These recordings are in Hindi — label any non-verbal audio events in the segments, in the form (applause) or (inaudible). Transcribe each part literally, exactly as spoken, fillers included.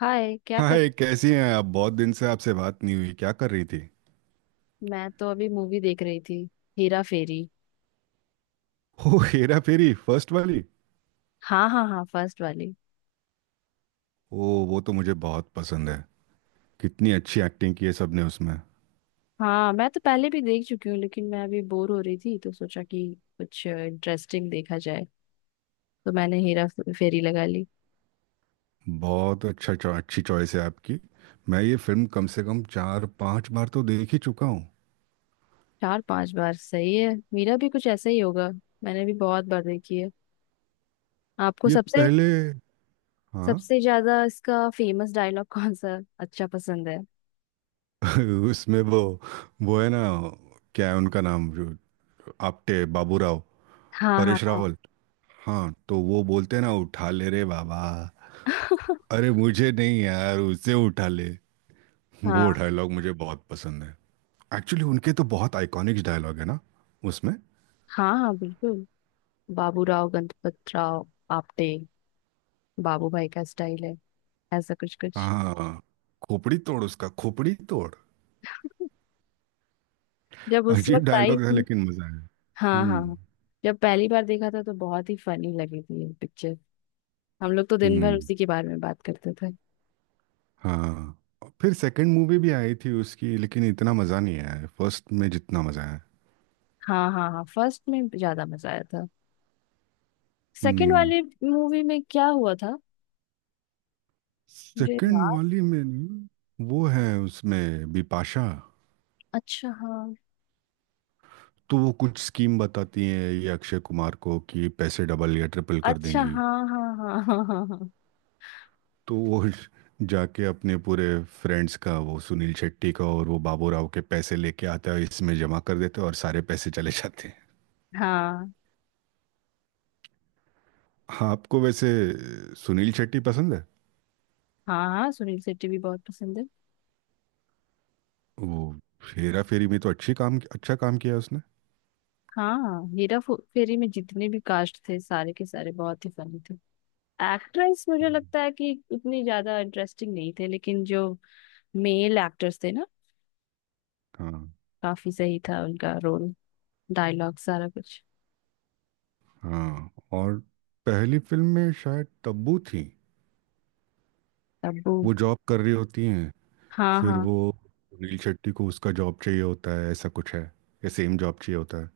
हाय क्या कर। हाय, कैसी हैं आप? बहुत दिन से आपसे बात नहीं हुई। क्या कर रही थी? मैं तो अभी मूवी देख रही थी। हेरा फेरी। (laughs) ओ, हेरा फेरी फर्स्ट वाली। हाँ, हाँ, हाँ, फर्स्ट वाली। ओ वो तो मुझे बहुत पसंद है। कितनी अच्छी एक्टिंग की है सबने उसमें। हाँ, मैं तो पहले भी देख चुकी हूँ, लेकिन मैं अभी बोर हो रही थी तो सोचा कि कुछ इंटरेस्टिंग देखा जाए, तो मैंने हेरा फेरी लगा ली। बहुत अच्छा चॉ- अच्छी चॉइस है आपकी। मैं ये फिल्म कम से कम चार पांच बार तो देख ही चुका हूँ। चार पांच बार सही है, मेरा भी कुछ ऐसा ही होगा। मैंने भी बहुत बार देखी है। आपको ये सबसे पहले। हाँ। सबसे ज्यादा इसका फेमस डायलॉग (laughs) कौन सा अच्छा पसंद है। (laughs) उसमें वो वो है ना, क्या है उनका नाम, जो आपटे बाबू राव, हाँ, हाँ, परेश हाँ। रावल। हाँ, तो वो बोलते हैं ना, उठा ले रे बाबा, (laughs) अरे मुझे नहीं यार उसे उठा ले। वो हाँ, डायलॉग मुझे बहुत पसंद है। एक्चुअली उनके तो बहुत आइकॉनिक डायलॉग है ना उसमें। हाँ, हाँ, बिल्कुल। बाबूराव गणपत राव आपटे, बाबू भाई का स्टाइल है, ऐसा कुछ कुछ। हाँ, खोपड़ी तोड़, उसका खोपड़ी तोड़। जब उस अजीब वक्त आई डायलॉग था थी। लेकिन मजा आया। हाँ, हम्म। हाँ। जब पहली बार देखा था तो बहुत ही फनी लगी थी ये पिक्चर। हम लोग तो दिन भर हम्म। उसी के बारे में बात करते थे। हाँ, फिर सेकंड मूवी भी आई थी उसकी, लेकिन इतना मजा नहीं आया फर्स्ट में जितना मजा आया। हाँ, हाँ, हाँ, फर्स्ट में ज्यादा मजा आया था। सेकंड हम्म। वाली मूवी में क्या हुआ था, मुझे सेकंड याद। वाली में न, वो है उसमें बिपाशा। अच्छा हाँ। तो वो कुछ स्कीम बताती हैं ये अक्षय कुमार को कि पैसे डबल या ट्रिपल कर अच्छा, देंगी। हाँ, हाँ, हाँ, हाँ, हाँ, हाँ, हाँ। तो वो (laughs) जाके अपने पूरे फ्रेंड्स का, वो सुनील शेट्टी का और वो बाबू राव के पैसे लेके आता है, इसमें जमा कर देते हैं और सारे पैसे चले जाते हैं। हाँ, हाँ, आपको वैसे सुनील शेट्टी पसंद है? हाँ, हाँ, सुनील शेट्टी भी बहुत पसंद है। वो हेरा फेरी में तो अच्छी काम अच्छा काम किया उसने। हाँ, हीरा फो- फेरी में जितने भी कास्ट थे, सारे के सारे बहुत ही फनी थे। एक्ट्रेस मुझे हम्म। लगता है कि उतनी ज्यादा इंटरेस्टिंग नहीं थे, लेकिन जो मेल एक्टर्स थे ना, हाँ काफी सही था उनका रोल, डायलॉग, सारा कुछ। हाँ। और पहली फिल्म में शायद तब्बू थी। तब्बू। वो जॉब कर रही होती हैं। हाँ फिर हाँ, वो अनिल शेट्टी को उसका जॉब चाहिए होता है ऐसा कुछ है, या सेम जॉब चाहिए होता है।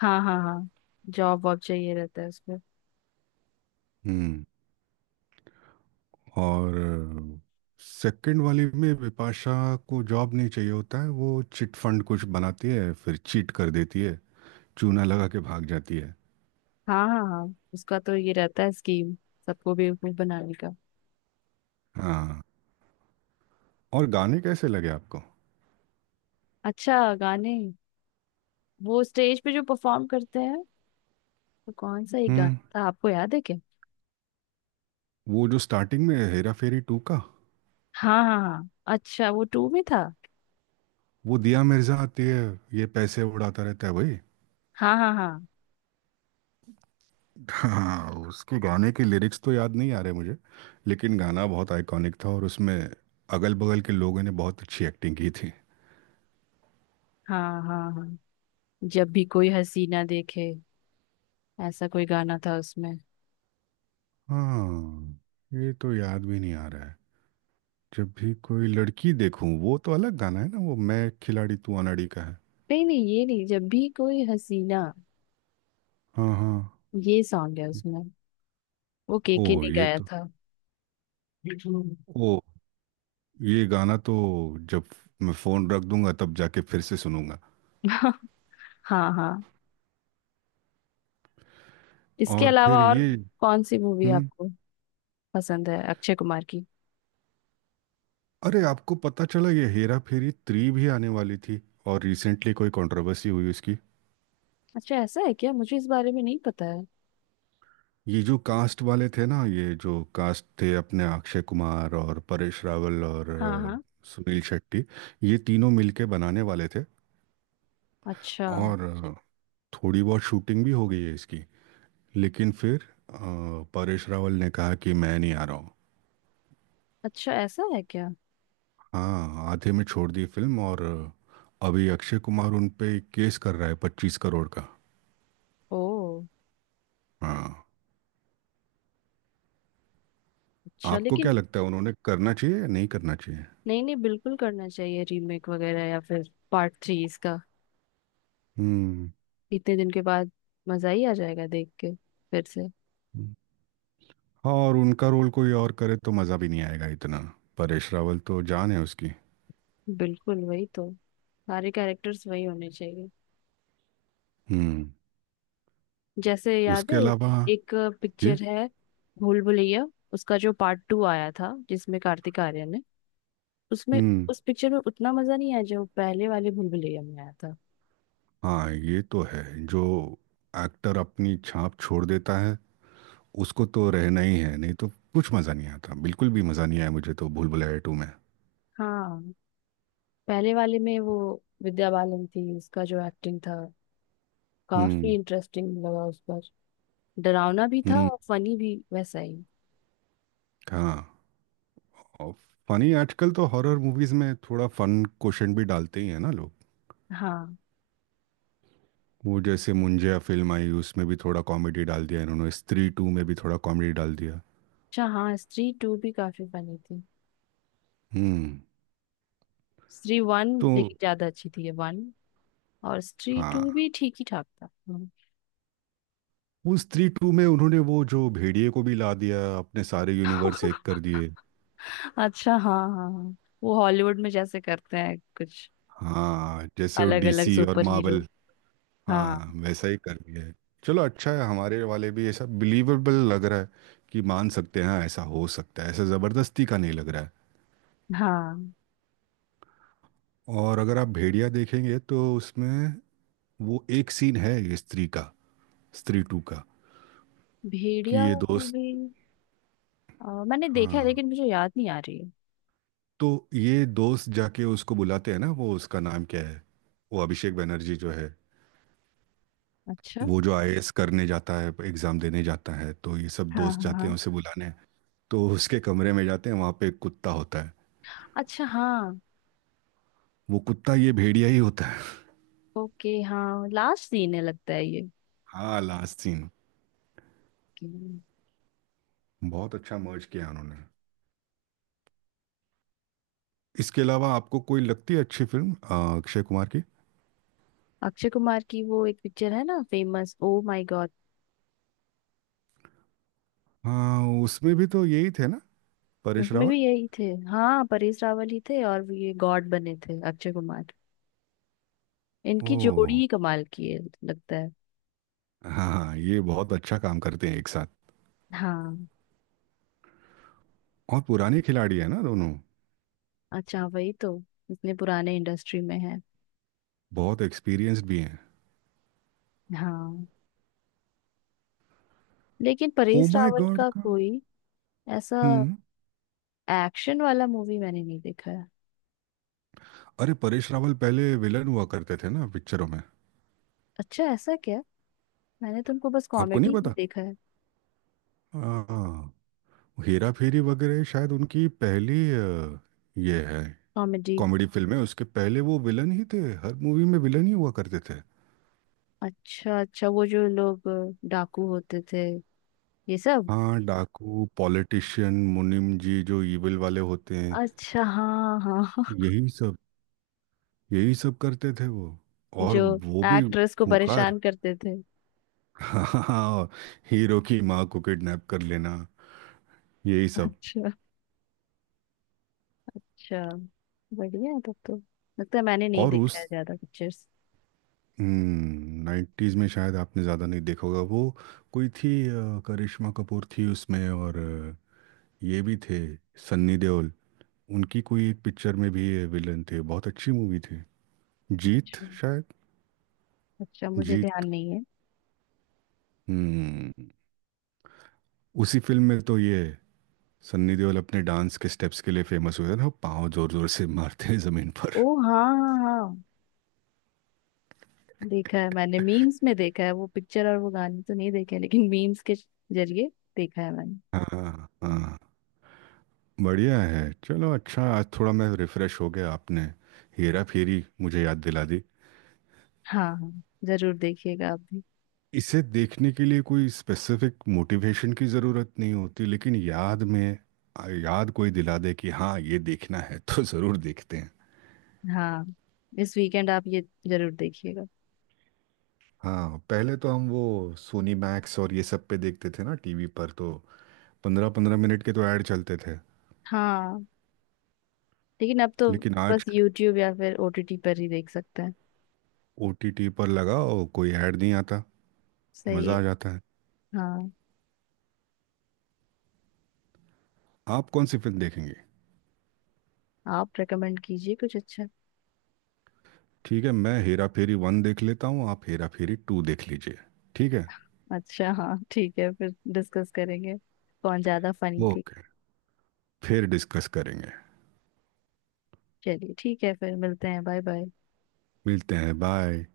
हाँ। हाँ, हाँ। जॉब वॉब चाहिए रहता है उसको। हम्म। और सेकंड वाली में बिपाशा को जॉब नहीं चाहिए होता है, वो चिट फंड कुछ बनाती है फिर चीट कर देती है, चूना लगा के भाग जाती है। हाँ, हाँ, हाँ। उसका तो ये रहता है स्कीम सबको बेवकूफ बनाने का। हाँ। और गाने कैसे लगे आपको? अच्छा गाने। वो स्टेज पे जो परफॉर्म करते हैं, वो कौन सा एक गाना हम्म। था, आपको याद है क्या। वो जो स्टार्टिंग में है, हेरा फेरी टू का, हाँ, हाँ, हाँ। अच्छा, वो टू में था। वो दिया मिर्जा आती है, ये पैसे उड़ाता रहता है भाई। हाँ, हाँ, हाँ, हाँ, उसके गाने के लिरिक्स तो याद नहीं आ रहे मुझे, लेकिन गाना बहुत आइकॉनिक था और उसमें अगल बगल के लोगों ने बहुत अच्छी एक्टिंग की थी। हाँ, हाँ, हाँ। जब भी कोई हसीना देखे, ऐसा कोई गाना था उसमें। हाँ, ये तो याद भी नहीं आ रहा है। जब भी कोई लड़की देखूं, वो तो अलग गाना है ना, वो मैं खिलाड़ी तू अनाड़ी का है। नहीं नहीं, ये नहीं, जब भी कोई हसीना हाँ हाँ। ये सॉन्ग है उसमें। वो केके ओह, ने ये गाया तो, था। (laughs) ओ, ये गाना तो जब मैं फ़ोन रख दूंगा तब जाके फिर से सुनूंगा। हाँ, हाँ। इसके और फिर अलावा और ये। कौन सी मूवी हम्म। आपको पसंद है, अक्षय कुमार की। अरे, आपको पता चला ये हेरा फेरी थ्री भी आने वाली थी? और रिसेंटली कोई कंट्रोवर्सी हुई उसकी। अच्छा ऐसा है क्या, मुझे इस बारे में नहीं पता है। ये जो कास्ट वाले थे ना, ये जो कास्ट थे अपने, अक्षय कुमार और परेश रावल और हाँ, अ, हाँ। सुनील शेट्टी, ये तीनों मिलके बनाने वाले थे। अच्छा। और अ, थोड़ी बहुत शूटिंग भी हो गई है इसकी, लेकिन फिर अ, परेश रावल ने कहा कि मैं नहीं आ रहा हूँ। अच्छा ऐसा है क्या। हाँ, आधे में छोड़ दी फिल्म। और अ, अभी अक्षय कुमार उन पे केस कर रहा है पच्चीस करोड़ का। ओ। हाँ। अच्छा आपको लेकिन, क्या लगता है, उन्होंने करना चाहिए या नहीं करना चाहिए? नहीं नहीं, बिल्कुल करना चाहिए रीमेक वगैरह या फिर पार्ट थ्री इसका, हम्म। इतने दिन के बाद। मजा ही आ जाएगा देख के, फिर से। हम्म। हाँ, और उनका रोल कोई और करे तो मज़ा भी नहीं आएगा इतना। परेश रावल तो जान है उसकी। बिल्कुल, वही तो। सारे कैरेक्टर्स वही होने चाहिए। हम्म। जैसे याद उसके है, अलावा एक ये। पिक्चर है, भूल भुलैया। उसका जो पार्ट टू आया था, जिसमें कार्तिक आर्यन है, उसमें, हम्म। उस पिक्चर में उतना मजा नहीं आया जो पहले वाले भूल भुलैया में आया था। हाँ, ये तो है, जो एक्टर अपनी छाप छोड़ देता है उसको तो रहना ही है, नहीं तो कुछ मज़ा नहीं आता। बिल्कुल भी मज़ा नहीं आया मुझे तो भूल भुलैया टू में। हाँ, पहले वाले में वो विद्या बालन थी, उसका जो एक्टिंग था काफी हम्म। इंटरेस्टिंग लगा उस पर। डरावना भी था हम्म। और फनी भी वैसा ही। हाँ। और फनी, आजकल तो हॉरर मूवीज़ में थोड़ा फन क्वेश्चन भी डालते ही है ना लोग। हाँ। वो जैसे मुंजिया फिल्म आई उसमें भी थोड़ा कॉमेडी डाल दिया, इन्होंने स्त्री टू में भी थोड़ा कॉमेडी डाल दिया। अच्छा हाँ, स्त्री टू भी काफी फनी थी। हम्म। स्त्री वन तो लेकिन ज्यादा अच्छी थी, ये वन और स्त्री हाँ, टू भी ठीक ही ठाक था। हम्म। वो स्त्री टू में उन्होंने वो जो भेड़िए को भी ला दिया, अपने सारे यूनिवर्स एक कर (laughs) दिए। अच्छा, हाँ, हाँ, हाँ। वो हॉलीवुड में जैसे करते हैं कुछ। हाँ, जैसे वो अलग अलग डी सी और सुपर हीरो। मार्वल। हाँ। हाँ, वैसा ही कर दिया है। चलो अच्छा है, हमारे वाले भी ऐसा बिलीवेबल लग रहा है कि मान सकते हैं हाँ, ऐसा हो सकता है, ऐसा ज़बरदस्ती का नहीं लग रहा है। हाँ। और अगर आप भेड़िया देखेंगे तो उसमें वो एक सीन है, ये स्त्री का, स्त्री टू का, भेड़िया कि ये दोस्त, मूवी मैंने देखा है, हाँ, लेकिन मुझे याद नहीं आ रही है। तो ये दोस्त जाके उसको बुलाते हैं ना, वो उसका नाम क्या है, वो अभिषेक बनर्जी जो है, अच्छा, वो जो आई ए एस करने जाता है, एग्जाम देने जाता है, तो ये सब हाँ, दोस्त हाँ, जाते हैं हाँ। उसे बुलाने। तो उसके कमरे में जाते हैं, वहाँ पे एक कुत्ता होता है। अच्छा हाँ। वो कुत्ता ये भेड़िया ही होता है। ओके हाँ, लास्ट सीन है लगता है ये हाँ, लास्ट सीन। कि। बहुत अच्छा मर्ज किया उन्होंने। इसके अलावा आपको कोई लगती है अच्छी फिल्म अ, अक्षय कुमार की? अक्षय कुमार की वो एक पिक्चर है ना फेमस, ओ माय गॉड। हाँ, उसमें भी तो यही थे ना, परेश उसमें रावल। भी यही थे। हाँ, परेश रावल ही थे और ये गॉड बने थे अक्षय कुमार। इनकी जोड़ी ओह। ही कमाल की है लगता है। हाँ हाँ, ये बहुत अच्छा काम करते हैं एक साथ। हाँ। और पुराने खिलाड़ी है ना दोनों। अच्छा, वही तो। इतने पुराने इंडस्ट्री में है। बहुत एक्सपीरियंस्ड भी हैं। हाँ। लेकिन oh Paresh my Rawal God का का। कोई ऐसा हम्म। एक्शन वाला मूवी मैंने नहीं देखा है। अरे, परेश रावल पहले विलन हुआ करते थे ना पिक्चरों में। अच्छा ऐसा क्या। मैंने तुमको बस आपको नहीं कॉमेडी में पता? देखा है। हाँ, हेरा फेरी वगैरह शायद उनकी पहली अ, ये है, कॉमेडी। कॉमेडी फिल्म है, उसके पहले वो विलन ही थे। हर मूवी में विलन ही हुआ करते थे। अच्छा, अच्छा, वो जो लोग अ, डाकू होते थे, ये सब। हाँ, डाकू, पॉलिटिशियन, मुनीम जी, जो इविल वाले होते हैं, अच्छा, हाँ, हाँ। यही सब। यही सब करते थे वो। (laughs) और जो वो भी एक्ट्रेस को खूंखार। परेशान करते थे। हाँ, हीरो की माँ को किडनैप कर लेना, यही सब। अच्छा, अच्छा, बढ़िया है तब तो। लगता है मैंने नहीं और देखा है उस ज्यादा पिक्चर्स। नाइन्टीज में शायद आपने ज़्यादा नहीं देखा होगा, वो कोई थी अ, करिश्मा कपूर थी उसमें और अ, ये भी थे, सन्नी देओल। उनकी कोई एक पिक्चर में भी विलन थे, बहुत अच्छी मूवी थी, जीत शायद। अच्छा, मुझे ध्यान जीत। नहीं है। हम्म। उसी फिल्म में तो ये सन्नी देओल अपने डांस के स्टेप्स के लिए फेमस हुए थे ना, पाँव जोर जोर से मारते हैं जमीन पर। ओ, हाँ, हाँ, हाँ। देखा है मैंने, मीम्स में देखा है वो पिक्चर और वो गाने तो नहीं देखे हैं, लेकिन मीम्स के जरिए देखा है मैंने। हाँ हाँ। बढ़िया है। चलो अच्छा, आज थोड़ा मैं रिफ्रेश हो गया, आपने हेरा फेरी मुझे याद दिला दी। हाँ, हाँ। जरूर देखिएगा आप भी। इसे देखने के लिए कोई स्पेसिफिक मोटिवेशन की ज़रूरत नहीं होती, लेकिन याद में आ, याद कोई दिला दे कि हाँ ये देखना है, तो ज़रूर देखते हैं। हाँ, इस वीकेंड आप ये जरूर देखिएगा। हाँ, पहले तो हम वो सोनी मैक्स और ये सब पे देखते थे ना टी वी पर, तो पंद्रह पंद्रह मिनट के तो ऐड चलते थे। हाँ, लेकिन अब तो लेकिन बस आज यूट्यूब या फिर ओटीटी पर ही देख सकते हैं। ओ टी टी पर लगाओ, कोई ऐड नहीं आता। सही है। मज़ा आ जाता है। हाँ। आप कौन सी फिल्म देखेंगे? आप रेकमेंड कीजिए कुछ अच्छा। ठीक है, मैं हेरा फेरी वन देख लेता हूँ, आप हेरा फेरी टू देख लीजिए। ठीक है। अच्छा हाँ, ठीक है, फिर डिस्कस करेंगे कौन ज्यादा फनी थी। ओके, फिर डिस्कस करेंगे। चलिए ठीक है, फिर मिलते हैं, बाय बाय। मिलते हैं, बाय।